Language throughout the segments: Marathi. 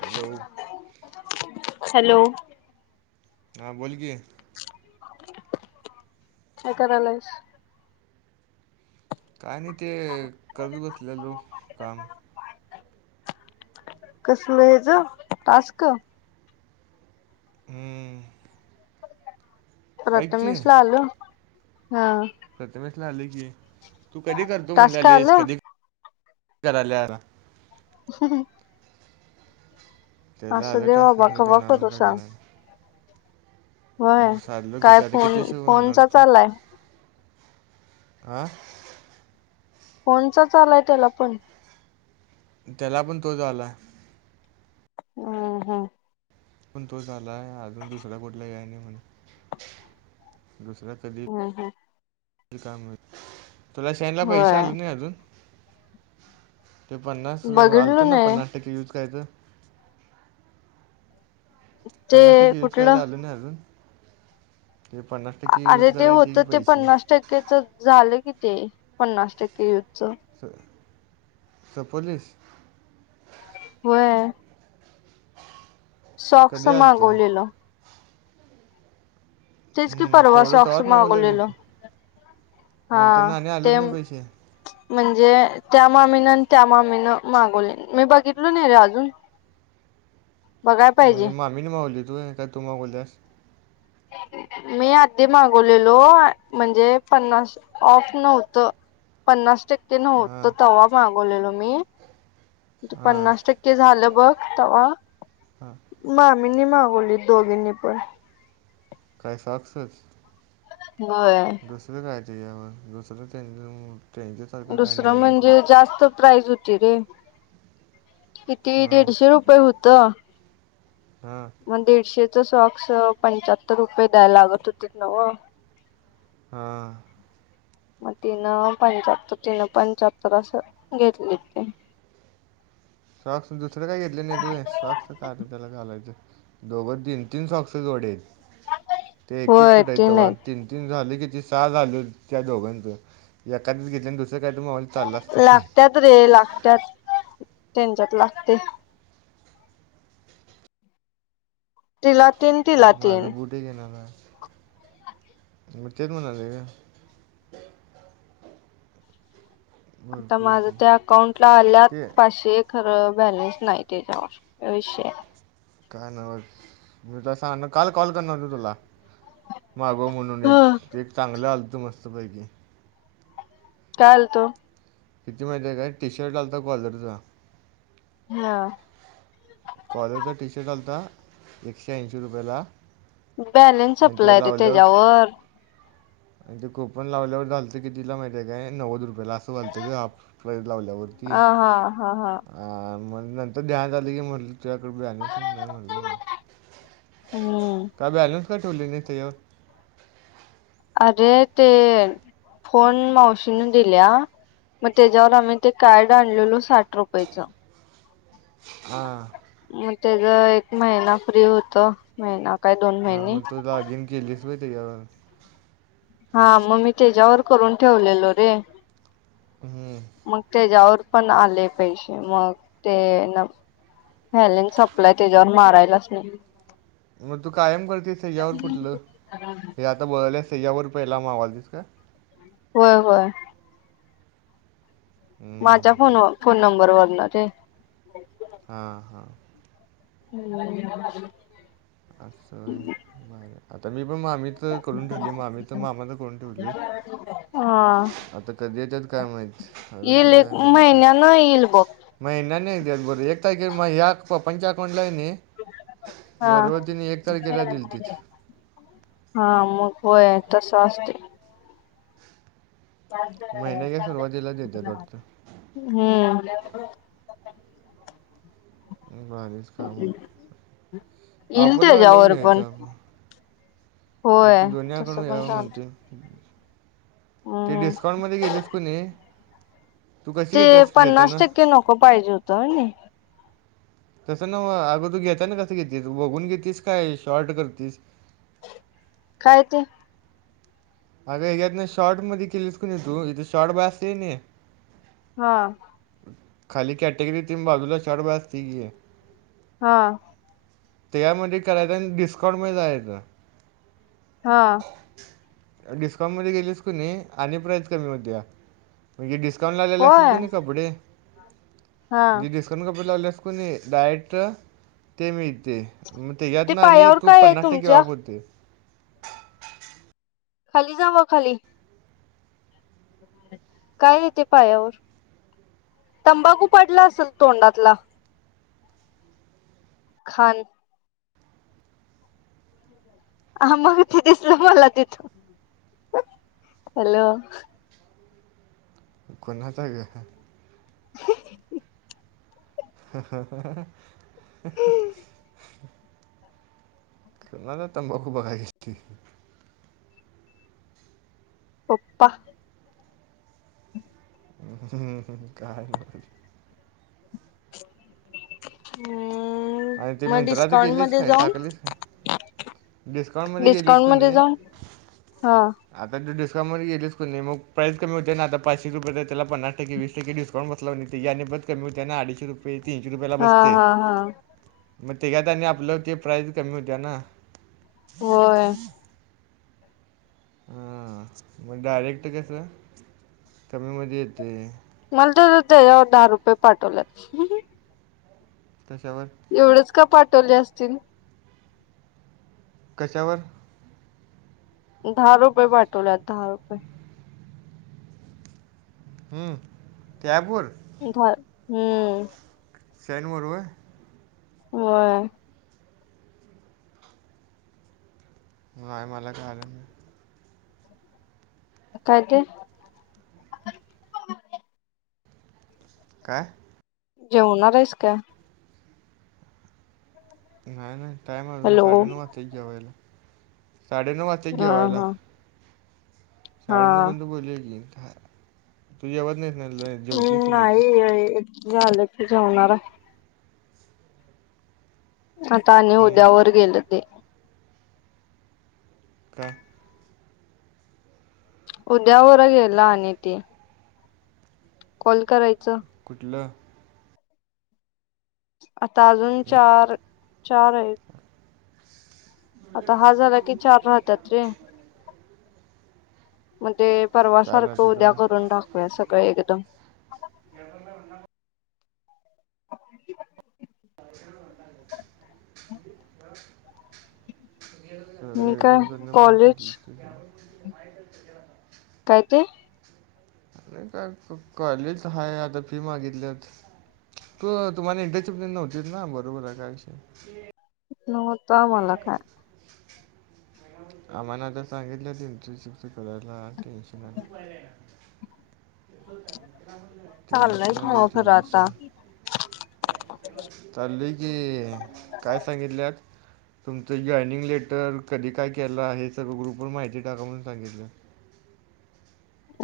हॅलो! हॅलो! हा बोल कि. काय करायलाय. काय नाही ते करत बसलेलो काम. कसलं हे टास्क? हम्म! ऐक की प्रथमेश ला आलं? हा प्रथमेश ला आले की, तू कधी करतो टास्क म्हणलेलेस आलं कधी करायलारस? ह ह! त्याला असू आले दे टास्क बाबा खरं कवा त्यांन अजून करू काय कराय सांग नाय. व्हय. साधलो काय किती आता फोन किती ष बनणार फोनचा तू? चालाय [inaudible] फोन चा आलाय त्याला पण, त्याला पण तोच आलाय. हम हा! पण तोच आलाय अजून दुसरा कोठला याय नाही म्हण. दुसरा कधी हम्म हम्म येतोय काय माहित ‌. तुला शेनला पैसे होय. आल नाही अजून? ते पन्नास आलत बघितलो ना नाही पन्नास टक्के युज कयचं ते पन्नास टक्के यूज काही कुठलं आलं नाही अजून, हे पन्नास टक्के यूज अरे ते करायचे होत की ते पैसे पन्नास टक्केच झालं कि ते, पन्नास टक्के युज. तर तर पलीिस. [unintelligible] वय ह! [unintelligible] सॉक्स मागवलेल. तेच कि परवा तेवढं सॉक्स तवाच मागवलेलं मागवलेल हा नंतर ना आणि आलंच ते नाही पैसे म्हणजे त्या मामीन आणि त्या मामीनं मागवले मी बघितल, नाही रे अजून. बघाय पाहिजे म्हणजे मा्मी मागवली तू काय तू मागवलीस. मी आधी मागवलेलो म्हणजे पन्नास ऑफ नव्हत, पन्नास टक्के नव्हत हां तवा्हा मागवलेलो मी हां पन्नास टक्के झालं बघ तव्हा हां मामी नी मागवले, दोघिनी पण क्रयसॉकसस हो दुसरं काय ते मग दुसरं ट्रेनचे ट्रेनचे, दुसरं म्हणजे जास्त प्राईज होती रे किती हां दीडशे रुपये पय होतं, हां मग दीडशे च सॉक्स पंचाहत्तर रुपये द्यायला लागत होते नव्ह हा मग तीन पंच्याहत्तर तीन पंच्याहत्तर असं घेतले ते सॉक्स दुसरं काय घेतले नाही सॉक्स का त्याला घालायचं दोघं तीन तीन सॉक्स जोडे आहेत ते एक एक होय कुठ ते तेव्हा नाही तीन तीन झाले किती सहा झाले त्या दोघांचं एखादच घेतलं आणि दुसरं काय तर चालला असतं की लागत्यात रे लागतत त्यांच्यात लागते तिला तीन तिला तीन ते घेणारे तेच म्हणालो आता भरपूर माझं होते त्या अकाउंट ला आल्यात ते पाचशेएक खरं बॅलेन्स नाही ते तवा का विषय काय नव मी तसं आणणार काल कॉल करणार, तुला मागोव म्हणून हा एक ते एक चांगलं आलंतं मस्तपैकी कालतो किती माहिती आहे काय टी शर्ट आलता कॉलरचा हा कॉलरचा टी शर्ट आलता एकशे ऐंशी रुपयाला बॅलेन्स आणि ते सप्लाय रे लावल्यावर त्याच्यावर आणि ते कोपण लावल्यावर झालं क तिला माहिती आहे काय नव्वद रुपयाला असं वाटलतं क हाफ प्ईज लावल्यावर अ -हा हा हा ह म्हण नंतर ध्यान आले की म्हटलं तुझ्याकड बणे तर नाही म्हटलं हम्म का बॅलेन् का ठेवले नाही त्याच्यावर अरे ते फोन मावशीने दिल्या मग त्याच्यावर आम्ही ते कार्ड आणलेलो साठ रुपयेचं हा मग त्याचा एक महिना फ्री होत महिना काय दोन हां, महिने मग तू लॉगिन, केलीस वय त्याच्यावर हा मग मी त्याच्यावर करून ठेवलेलो रे. हे मग त्याच्यावर पण आले पैशे मग ते न बॅलन्स संपलाय त्याच्यावर मारायलाच नाय. मग तू कायम करतेस तेज्यावर कुठलं, हे आता बोलाले तेज्यावर पहिला मावाल दिसतं. होव- होव. हं, माझ्या फोनव फोन नंबर वरन रे. हा-हा. हम्म. असं होय बरं. आता मी पण मामी तर करून ठेवली आम्ही तर मामानं करून ठेवलीय. हा आता कधी येतात काय माहित. ईल एक महिन्या नं ईल बघ. म यंदा नय हे घरभर येता कि मग या पं पंच अकाउंट लाई ने हा. दिलतीत. हा, मग व्हय तस असते. महिन्याच्या सुरुवातीला देत्यात वाटतं. हम्म. भारीच काम हे, येईल ऑफरला आलंय त्याच्यावर पण घ्यायचं होय इथे दोन्ही या कडून तसं पण घ्यावं चालत म्हणतेय. हम्म ते हम्म डिस्काउंट मध्ये गेलंस कनी? ते पन्नास टक्के नको पाहिजे होतं हो नि. तसं न्हवं अगं तू घेता ना कसं घेतीस, बघून घेतीस काय शॉर्ट करतीस? काय ते? अग ह्यातन शॉर्ट मध्ये केलीस कनी तु, इथे शॉर्ट बाय असतय नी. हा. खाली कॅटेगरी येती अन बाजूला शॉर्ट बाय असतंय कि. हा. त्याच्या मध्ये करायचं आन डिस्काउंट मध्ये जायाचं. हा. डिस्काउंट मध्ये गेलीस कणी आणि प्राईस कमी होत्या. म्हणजे डिस्काउंट लावलेली असतात होय कनी कपडे हा डिस्क कमी कपडे लावल्यास कनी, डायरेक्ट ते मिळते. ते त्याच्यातन आणि पायावर तू काय आहे पन्नास टक्के तुमच्या ऑफ होते. खाली जा म खाली. काय हे ते पायावर? तंबाखू पडला असेल तोंडातला. खान हा मग ते दिसले मला तिथे. हॅलो. कुणाचा हे गं? [inaudible] [unintelligible] कुणाचा तंबाखू बघाय गेलतीस? पप्पा [unintelligible] हम्म्म्म. आणि ते मिन्ट्रात केलीस काय, टाकलीस काय? डिस्काउंट मध्यें गेलीस डिस्काउंट कणी. मध्ये जाऊन हा आंता ते डस्काउंटमध्ये गेलीस कणी मंग प्राईस कमी होत्यां नां आंता पाचशे रुपयाचं आहे त्यांला पन्नांस टक्के वीस टक्के डिस्क स्काउंट बसलां कणी त्यांची आणि परंत कमी होत्यां नां अडीचशे रुपये तीनशे रुपयांला हा बसते. हा हा मंग तेच्यांत आणि आपलं ते प्राईज कमी होत्यां नां. होयं हम्मं मंग डायरेक्ट कसं कांहींमध्यें येतंय. मलां तेवढं त्यांच्यावर दहा रुपये पाठवल्यांत. कशांवरं. एवढंच कां पाठवले असतील. कशांवरं. दहा रुपये पाठवल्यांत दहा रुपये. हम्मं त्यां ॲपवरं. इथंवांर हम्मं. ते आहे कां बरोबर होयं बाई मलां कळालं नाहीं कायं ते कायं जेवणांर आहेसं कायं. नाहीं नाहीं टाईम अजूंन हॅलो साडेनऊ वाजतील ते एक घेऊं यांयला साडेनऊ वाजतील ते एक हा घेऊं यांयला. हा हा साडेनऊ पर्यंत बोलली आहे की तूं येवतं नाहींस नाहीं. हम्मं नाहीं झालं की जेवणांर आहे आंता आलं ते हं, उद्यांवरं गेलं ते. हम्मं. उद्यांवरं गेलं आणि ते. कॉल करायचं. कुठलं. आंता अजूंन चार चार आहेतं. आंता हां झालां की चार राहतांत रे. म्हणजे चार परवांसारखं वाजता उद्यां तर करूंन टाकूंया सगळं एकदंम. याचं कायं म्हणणं आहे हां सगळं मी काय एकदंम करणं पणं कॉलेज गलं. कायं ते. नाहीं कायं कॉलेच हांय आंता फी मागितंली होती. तूं तुम्हांला इंटरचप नव्हतीच नां बरोबर आहे कायं. नव्हतं आं मलां कायं. आम्हांने आंता सांगितलं इंटरशिप करांयला टेन्शन आहे. हं. टेन्शन मग लीलावती खरं आता. टेन्शन. चालली की कायं सांगितले. तुमचं जॉइनिंग लेटर कधीं कायं केलं हे सगळं ग्रुप वरं माहिती टाकां म्हूंन सांगितलं.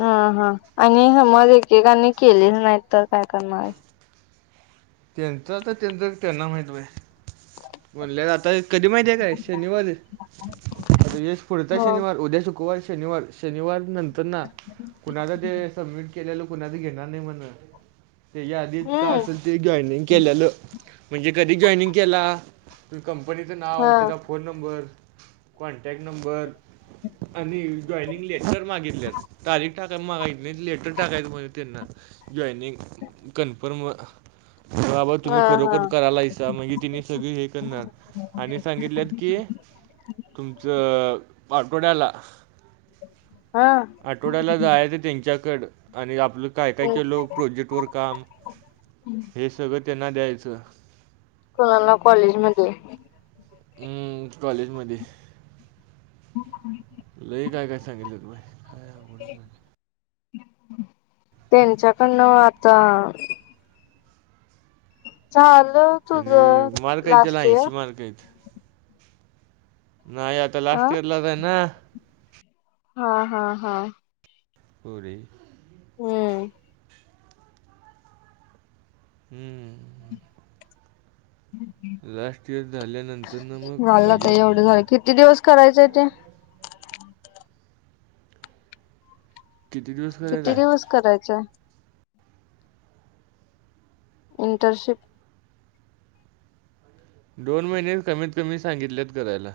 हम्मं हां हां आणि समजा एकेकांनी केलेचं नाहीं तरं कायं करणारे. त्यांचं आं त्यांचं त्यांना माहिती म्हणलं आंता एक. कधीं माहिती आहे कायं शनिवार येश फडतं हो शनिवार उद्यां शुक्रवार शनिवार. शनिवार नंतर ना कुणाला ते सबमिट केलेलं कुणाला घेणार नाही म्हण. त्याच्या आधी का हम्म असेल ते जॉईनिंग केलेलं म्हणजे कधी जॉईनिंग केला? तुझ कंपनीचं हा नाव, त्याचा फोन नंबर, कॉन्टॅक्ट नंबर आणि जॉइनिंग लेटर मागितल्यात तारीख टाकाय माग इ लेटर टाकाय म्हणजे त्यांना जॉईनिंग कन्फर्र्म बाबा हा तुम्ही हा खरोखर करायला हसा मग तिने सगळे हे करणार. आणि सांगितलेत की तुमचं आठवड्याला हा. आठवड्याला जायच त्यांच्याकड आणि आपलं काय काय हम्म केलं प्रोजेक्टवर काम. हे सगळं त्यांना द्यायचं कोणाला कॉलेजमध्ये हम्म कॉलेजमध्ये हो. [unintelligible] लई काय काय सांगितलंय व्हय. त्यांच्याकडनं आता झालं तुझ लास्ट इयर. करगत. [unintelligible] नाही आता अ लास्ट इयरलाच आहे ना. हा हा हा पुरी होय हम्म.. लास्ट इयर झाल्यानंतर ना मग झालं आता मज्जाच एवढं झालं मजा किती दिवस करायचे ते किती दिवस? करायचा किती आहे दिवस करायचे आहे? इंटरशिप दोन महिने कमीत कमी सांगितलेत करायला.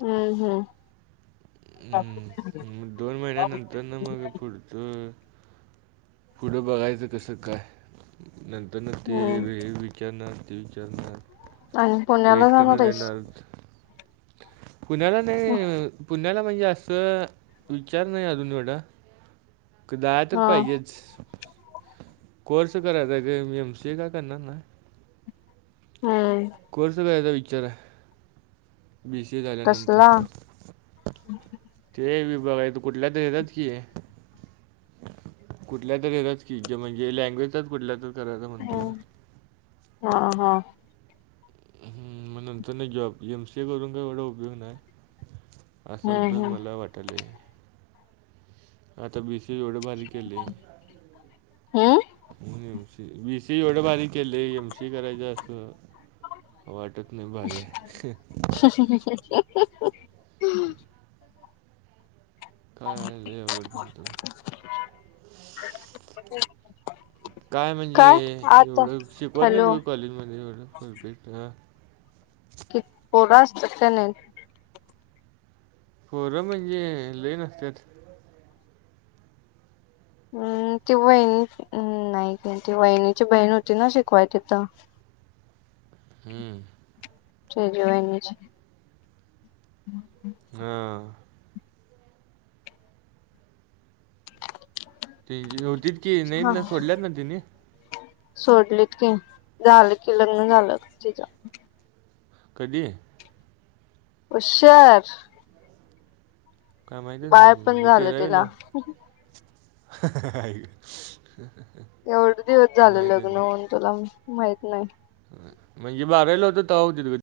हो हो हम्म [unintelligible] मग दोन महिन्यानंतर ना मग पुढचं पुढं बघायचं कसं काय नंतर न ते वेळ हम्म होईल. विचारणार ते विचारणार आणि तो पुण्याला जाणार एक्स्टनर आहेस? येणार. कुण्याला नाही पुण्याला म्हणजे असं विचार नाही अजून एवढा कदाय तर पाहिजे. [inaudible] कोर्स करायचा का मी एम सी का करणार ना हाय कोर्स करायचा विचार आहे बी सी ए झाल्यानंतर कसला? ते विभाग आहे कुठल्या तर येतात की कुठल्या तरी रच कीज म्हणजे लँग्वेततच कुठल्या तर करायच म्हणतो ना हम्म हा हा हम् मग नंतर नाही जॉब एमसी ए करून काही एवढा उपयोग नाही. हम्म असंद्दल हम्म मला वाटेल आता बी सी ए एवढे भारी केल. हम्म [unintelligible] बी सी एवढ भारी केलय. एमशी करायच अस वाटत नाही भाारी आहे [inaudible] ह [inaudible] [inaudible] काय लय अवघड झालते व्हय [inaudible] काय म्हणजे एवढ शिकवत नाही हॅलो तुझ्या कॉलेज मध्ये एवढ फुल स्पीड अ कि पोर असतात का नाही पोर म्हणजे लई नसतात हम् ती वहिणी नाही का ती वहिणीची बहीण होती ना शिकवाय तिथ [inaudible] हम्म तेजु वहीनीची ह हं हां होतीत की नाहीत ना सोडल्यात ना तिने सोडलेत की झाल की लग्न झाल तिच कधी उशीर काय माहितीच बाळ नाही पण मी ते झालं रावील तिला [inaudible] एवढं दिवस झाले लग्न होऊन तुला माहित नाही म्हणजे बारावीला होत तव्हा होते तु